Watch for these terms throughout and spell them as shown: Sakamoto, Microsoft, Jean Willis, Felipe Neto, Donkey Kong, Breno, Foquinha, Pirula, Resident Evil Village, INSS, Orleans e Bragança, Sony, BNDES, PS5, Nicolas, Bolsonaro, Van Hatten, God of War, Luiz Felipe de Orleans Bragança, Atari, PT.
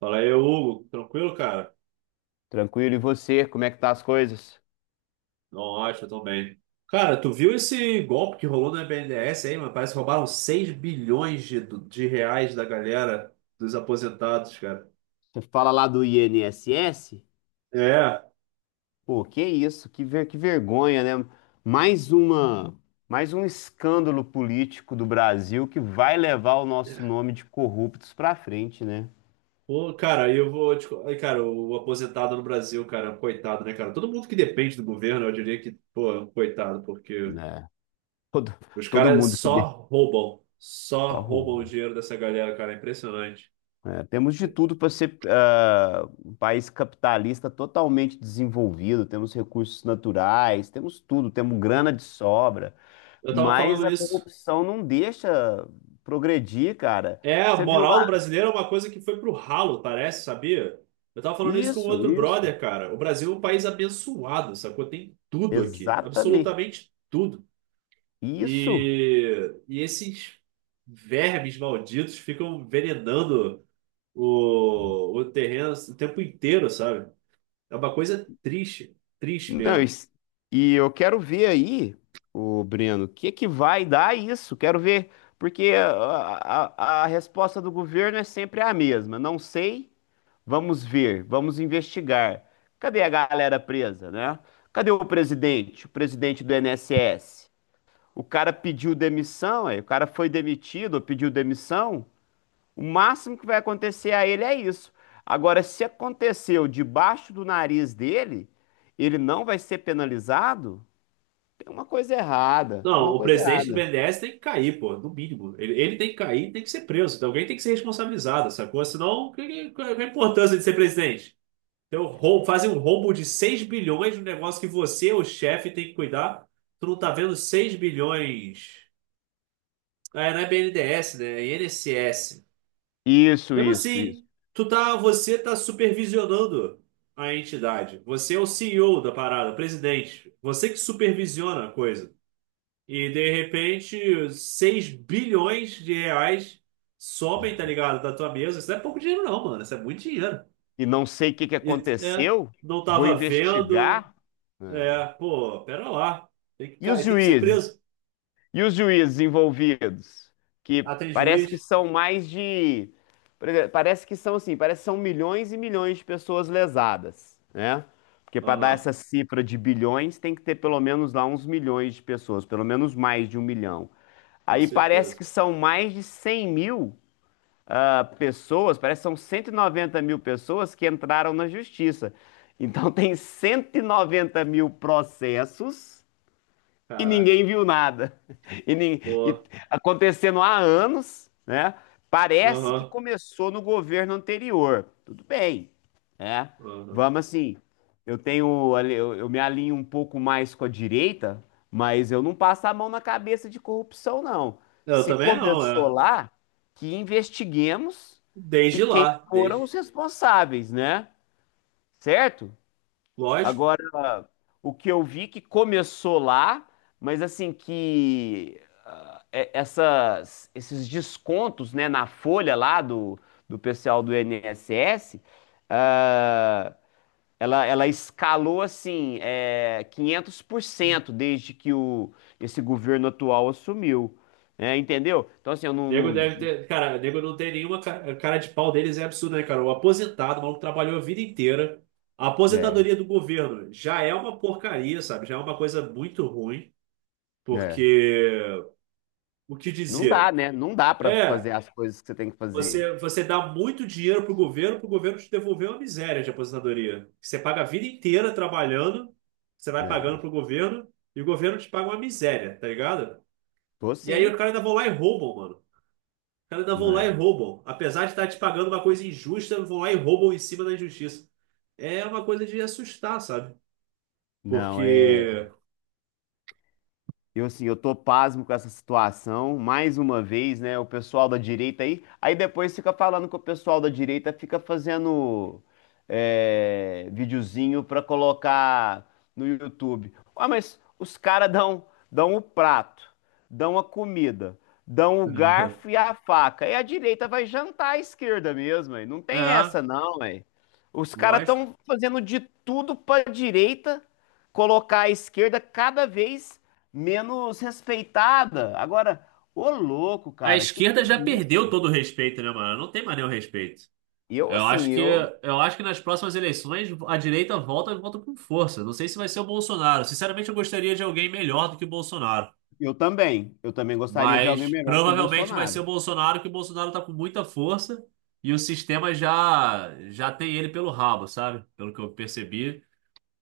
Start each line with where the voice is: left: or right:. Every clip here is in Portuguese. right: Fala aí, Hugo. Tranquilo, cara?
left: Tranquilo, e você? Como é que tá as coisas?
right: Nossa, eu tô bem. Cara, tu viu esse golpe que rolou no BNDES aí, mano? Parece que roubaram 6 bilhões de reais da galera dos aposentados, cara.
left: Você fala lá do INSS?
right: É.
left: Pô, que isso? Que vergonha, né? Mais uma, mais um escândalo político do Brasil que vai levar o nosso nome de corruptos pra frente, né?
right: Pô, cara, eu vou te... Cara, o aposentado no Brasil, cara, coitado, né, cara? Todo mundo que depende do governo, eu diria que, pô, é um coitado, porque
left: Né? Todo,
right: os
left: todo
right: caras
left: mundo que
right: só roubam.
left: só
right: Só roubam o
left: rouba.
right: dinheiro dessa galera, cara. É impressionante.
left: É, temos de tudo para ser um país capitalista totalmente desenvolvido, temos recursos naturais, temos tudo, temos grana de sobra.
right: Eu tava
left: Mas
right: falando
left: a
right: isso.
left: corrupção não deixa progredir, cara.
right: É, a
left: Você viu lá?
right: moral do brasileiro é uma coisa que foi pro ralo, parece, sabia? Eu tava falando isso com
left: Isso,
right: outro
left: isso.
right: brother, cara. O Brasil é um país abençoado, sacou? Tem tudo aqui,
left: Exatamente.
right: absolutamente tudo.
left: Isso.
right: E, e esses vermes malditos ficam envenenando o terreno o tempo inteiro, sabe? É uma coisa triste, triste
left: Não,
right: mesmo.
left: e eu quero ver aí, o Breno, o que que vai dar isso? Quero ver, porque a resposta do governo é sempre a mesma. Não sei, vamos ver, vamos investigar. Cadê a galera presa, né? Cadê o presidente do INSS? O cara pediu demissão, aí o cara foi demitido, ou pediu demissão. O máximo que vai acontecer a ele é isso. Agora, se aconteceu debaixo do nariz dele, ele não vai ser penalizado? Tem uma coisa errada, tem
right: Não,
left: uma
right: o
left: coisa
right: presidente do
left: errada.
right: BNDES tem que cair, pô, no mínimo. Ele tem que cair, tem que ser preso. Então, alguém tem que ser responsabilizado, sacou? Senão, qual é a importância de ser presidente? Então, fazem um roubo de seis bilhões de um negócio que você, o chefe, tem que cuidar. Tu não tá vendo 6 bilhões. É, não é BNDES, né? É INSS.
left: Isso,
right: Mesmo
left: isso, isso.
right: assim, você tá supervisionando a entidade. Você é o CEO da parada, o presidente. Você que supervisiona a coisa. E de repente, 6 bilhões de reais sobem, tá ligado? Da tua mesa. Isso não é pouco dinheiro, não, mano. Isso é muito dinheiro.
left: E não sei o que que
right: E é,
left: aconteceu,
right: não
left: vou
right: tava vendo.
left: investigar. É.
right: É, pô, pera lá.
left: E os
right: Tem que ser
left: juízes?
right: preso.
left: E os juízes envolvidos, que
right: Ah, tem
left: parece que
right: juiz?
left: são mais de, por exemplo, parece que são assim, parece que são milhões e milhões de pessoas lesadas, né? Porque para dar
right: Aham,
left: essa cifra de bilhões tem que ter pelo menos lá uns milhões de pessoas, pelo menos mais de um milhão.
right: com
left: Aí parece que
right: certeza.
left: são mais de 100 mil pessoas, parece que são 190 mil pessoas que entraram na justiça. Então tem 190 mil processos e
right: Caraca.
left: ninguém viu nada. E
right: Pô,
left: acontecendo há anos, né? Parece que
right: aham,
left: começou no governo anterior. Tudo bem, né?
right: aham.
left: Vamos assim. Eu me alinho um pouco mais com a direita, mas eu não passo a mão na cabeça de corrupção, não.
right: Eu
left: Se
right: também não,
left: começou
right: é.
left: lá, que investiguemos e
right: Desde
left: quem
right: lá,
left: foram os
right: desde.
left: responsáveis, né? Certo?
right: Lógico.
left: Agora, o que eu vi que começou lá, mas assim que esses descontos, né, na folha lá do pessoal do INSS, ah, ela escalou assim, é, 500% desde que o, esse governo atual assumiu, né, entendeu? Então assim, eu não,
right: Nego deve
left: não,
right: ter. Cara, nego não tem nenhuma cara, cara de pau deles, é absurdo, né, cara? O aposentado, o maluco trabalhou a vida inteira. A
left: né,
right: aposentadoria do governo já é uma porcaria, sabe? Já é uma coisa muito ruim,
left: né,
right: porque o que dizer?
left: né? Não dá pra
right: É,
left: fazer as coisas que você tem que fazer.
right: você dá muito dinheiro pro governo te devolver uma miséria de aposentadoria. Você paga a vida inteira trabalhando, você vai pagando
left: Né,
right: pro governo, e o governo te paga uma miséria, tá ligado?
left: tô
right: E aí os
left: sim.
right: caras ainda vão lá e roubam, mano. Cara, ainda vão lá e
left: Né.
right: roubam. Apesar de estar te pagando uma coisa injusta, vão lá e roubam em cima da injustiça. É uma coisa de assustar, sabe?
left: Não, é.
right: Porque.
left: Eu, assim, eu tô pasmo com essa situação, mais uma vez, né? O pessoal da direita aí. Aí depois fica falando que o pessoal da direita fica fazendo videozinho pra colocar no YouTube. Ah, mas os caras dão, dão o prato, dão a comida, dão o garfo e a faca. E a direita vai jantar à esquerda mesmo, aí. Não tem
right: É,
left: essa, não, aí. Os caras
right: lógico.
left: estão fazendo de tudo pra direita colocar a esquerda cada vez menos respeitada. Agora, ô louco,
right: A
left: cara, que
right: esquerda já
left: é isso?
right: perdeu todo o respeito, né, mano? Não tem mais nenhum respeito.
left: Eu,
right: Eu
left: assim,
right: acho que,
left: eu.
right: eu acho que nas próximas eleições a direita volta e volta com força. Não sei se vai ser o Bolsonaro. Sinceramente, eu gostaria de alguém melhor do que o Bolsonaro.
left: Eu também. Eu também gostaria de alguém
right: Mas
left: melhor que o
right: provavelmente vai ser
left: Bolsonaro.
right: o Bolsonaro, que o Bolsonaro tá com muita força e o sistema já tem ele pelo rabo, sabe? Pelo que eu percebi,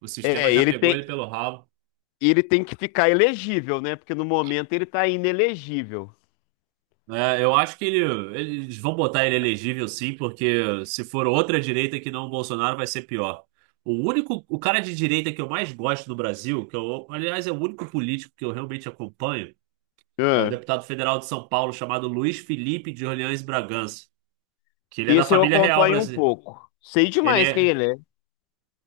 right: o sistema
left: É,
right: já
left: ele
right: pegou
left: tem,
right: ele pelo rabo.
left: ele tem que ficar elegível, né? Porque no momento ele tá inelegível.
right: É, eu acho que ele, eles vão botar ele elegível sim, porque se for outra direita que não o Bolsonaro, vai ser pior. O cara de direita que eu mais gosto no Brasil, que eu, aliás, é o único político que eu realmente acompanho, é o
left: Ah,
right: deputado federal de São Paulo chamado Luiz Felipe de Orleans Bragança, que ele é da
left: esse eu
right: família real
left: acompanho um
right: brasileira.
left: pouco. Sei
right: Ele
left: demais quem
right: é.
left: ele é.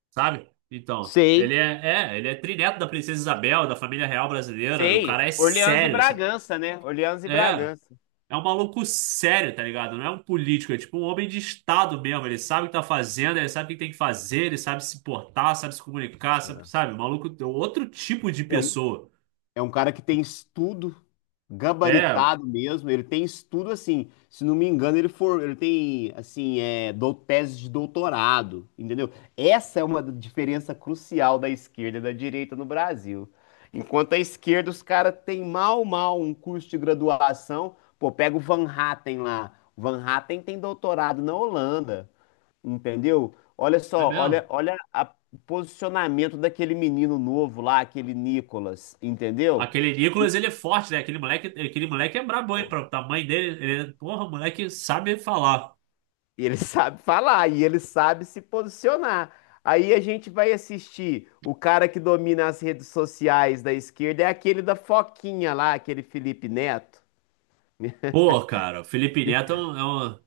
right: Sabe? Então,
left: Sei,
right: ele é trineto da princesa Isabel, da família real brasileira, e o
left: sei.
right: cara é
left: Orleans e
right: sério, sabe?
left: Bragança, né? Orleans e
right: É,
left: Bragança.
right: é um maluco sério, tá ligado? Não é um político, é tipo um homem de Estado mesmo, ele sabe o que tá fazendo, ele sabe o que tem que fazer, ele sabe se portar, sabe se comunicar, sabe? O Maluco é outro tipo de
left: É um
right: pessoa.
left: É um cara que tem estudo,
right: É,
left: gabaritado mesmo, ele tem estudo assim, se não me engano, ele tem assim, tese de doutorado, entendeu? Essa é uma diferença crucial da esquerda e da direita no Brasil. Enquanto a esquerda, os caras têm mal, mal um curso de graduação. Pô, pega o Van Hatten lá. O Van Hatten tem doutorado na Holanda, entendeu? Olha
right: é
left: só, olha,
right: mesmo.
left: olha o posicionamento daquele menino novo lá, aquele Nicolas, entendeu?
right: Aquele Nicolas, ele é forte, né? Aquele moleque é brabo, hein?
left: Pô,
right: Pra tamanho dele, porra, o moleque sabe falar.
left: e ele sabe falar, e ele sabe se posicionar. Aí a gente vai assistir. O cara que domina as redes sociais da esquerda é aquele da Foquinha lá, aquele Felipe Neto.
right: Pô, cara, o Felipe Neto é um, é um,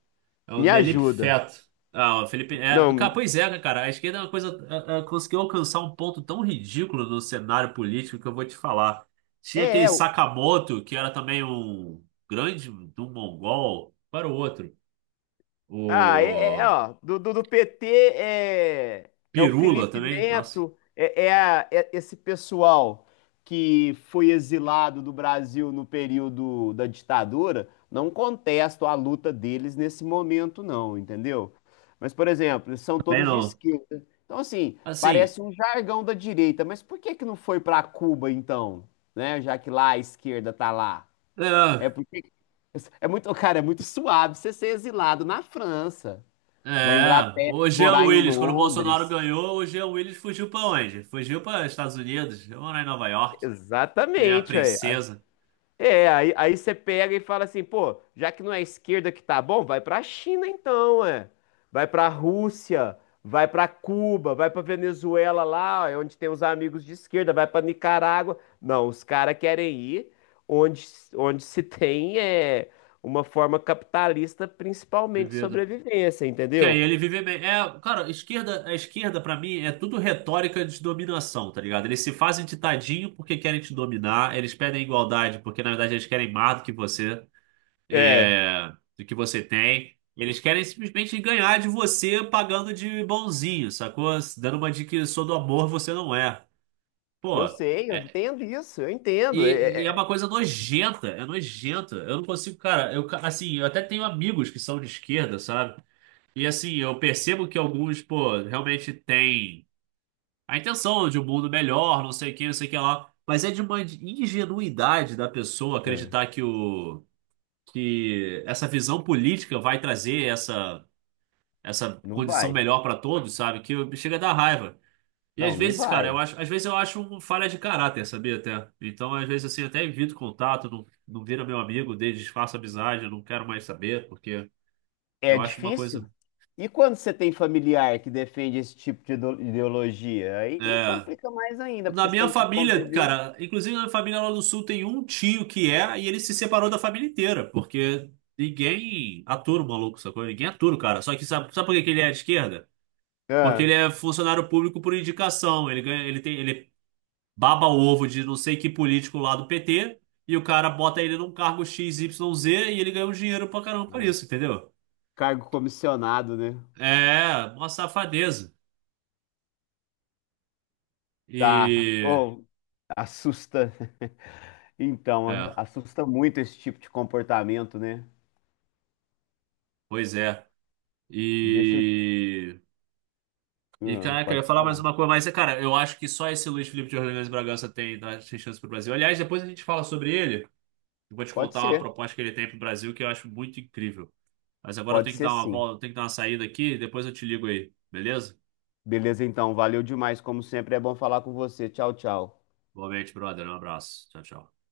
right: é um
left: Me ajuda.
right: Nelipfeto. Ah, o Felipe. É,
left: Não,
right: cara, pois é, né, cara. A esquerda é uma coisa. Conseguiu alcançar um ponto tão ridículo no cenário político que eu vou te falar. Tinha
left: é,
right: aquele
left: é,
right: Sakamoto, que era também um grande do mongol. Para o outro.
left: ah,
right: O
left: ó, do PT é o
right: Pirula
left: Felipe
right: também. Nossa,
left: Neto, é esse pessoal que foi exilado do Brasil no período da ditadura, não contesto a luta deles nesse momento, não, entendeu? Mas, por exemplo, eles são
right: também
left: todos de
right: não.
left: esquerda. Então, assim,
right: Assim.
left: parece um jargão da direita, mas por que que não foi para Cuba, então? Né? Já que lá a esquerda tá lá. É
right: É,
left: porque é muito, cara, é muito suave você ser exilado na França na Inglaterra,
right: o Jean
left: morar em
right: Willis, quando o Bolsonaro
left: Londres.
right: ganhou, o Jean Willis fugiu para onde? Fugiu para Estados Unidos, ou em Nova York. Que nem a
left: Exatamente, aí.
right: princesa.
left: É, aí você pega e fala assim, pô, já que não é a esquerda que tá bom, vai pra China então, é. Vai pra Rússia, vai pra Cuba, vai pra Venezuela lá, ó, é onde tem os amigos de esquerda, vai pra Nicarágua. Não, os caras querem ir onde, onde se tem uma forma capitalista, principalmente de
right: De
left: sobrevivência,
right: Que aí
left: entendeu?
right: ele vive bem. É, cara, a esquerda para mim é tudo retórica de dominação, tá ligado? Eles se fazem de tadinho porque querem te dominar, eles pedem igualdade porque na verdade eles querem mais do que você.
left: É.
right: é, do que você tem. Eles querem simplesmente ganhar de você pagando de bonzinho, sacou? Dando uma de que sou do amor, você não é. Pô,
left: Eu sei, eu
right: é-
left: entendo isso, eu entendo. É,
right: e é uma
left: é-.
right: coisa nojenta, é nojenta. Eu não consigo, cara, assim, eu até tenho amigos que são de esquerda, sabe? E assim, eu percebo que alguns, pô, realmente têm a intenção de um mundo melhor, não sei o que, não sei o que lá. Mas é de uma ingenuidade da pessoa
left: É.
right: acreditar que essa visão política vai trazer essa
left: Não
right: condição
left: vai.
right: melhor para todos, sabe? Que eu- chega a dar raiva. E às
left: Não, não
right: vezes, cara,
left: vai.
right: às vezes eu acho uma falha de caráter, sabia até? Então, às vezes, assim, eu até evito contato, não vira meu amigo, desfaço a amizade, eu não quero mais saber, porque
left: É
right: eu acho uma
left: difícil.
right: coisa.
left: E quando você tem familiar que defende esse tipo de ideologia? Aí
right: É...
left: complica mais ainda,
right: Na
left: porque você
right: minha
left: tem que
right: família,
left: conviver.
right: cara, inclusive na minha família lá do sul tem um tio que é, e ele se separou da família inteira, porque ninguém atura o maluco, sacou? Ninguém atura o cara. Só que sabe por que que ele é de esquerda? Porque ele
left: Ah,
right: é funcionário público por indicação. Ele ganha, ele tem, ele baba o ovo de não sei que político lá do PT e o cara bota ele num cargo X, Y, Z e ele ganha um dinheiro pra caramba por isso, entendeu?
left: cargo comissionado, né?
right: É, uma safadeza.
left: Tá.
right: E.
left: Ou assusta. Então,
right: É,
left: assusta muito esse tipo de comportamento, né?
right: pois é.
left: Deixa eu.
right: E. E,
left: Ah,
right: caraca, eu ia
left: pode
right: falar mais
left: falar.
right: uma coisa, mas, cara, eu acho que só esse Luiz Felipe de Orleans Bragança tem, tem chance pro Brasil. Aliás, depois a gente fala sobre ele. Eu vou te
left: Pode
right: contar uma
left: ser.
right: proposta que ele tem pro Brasil que eu acho muito incrível. Mas agora eu
left: Pode
right: tenho que
left: ser
right: dar uma
left: sim.
right: volta, eu tenho que dar uma saída aqui, depois eu te ligo aí, beleza?
left: Beleza, então. Valeu demais, como sempre. É bom falar com você. Tchau, tchau.
right: Boa noite, brother. Um abraço. Tchau, tchau.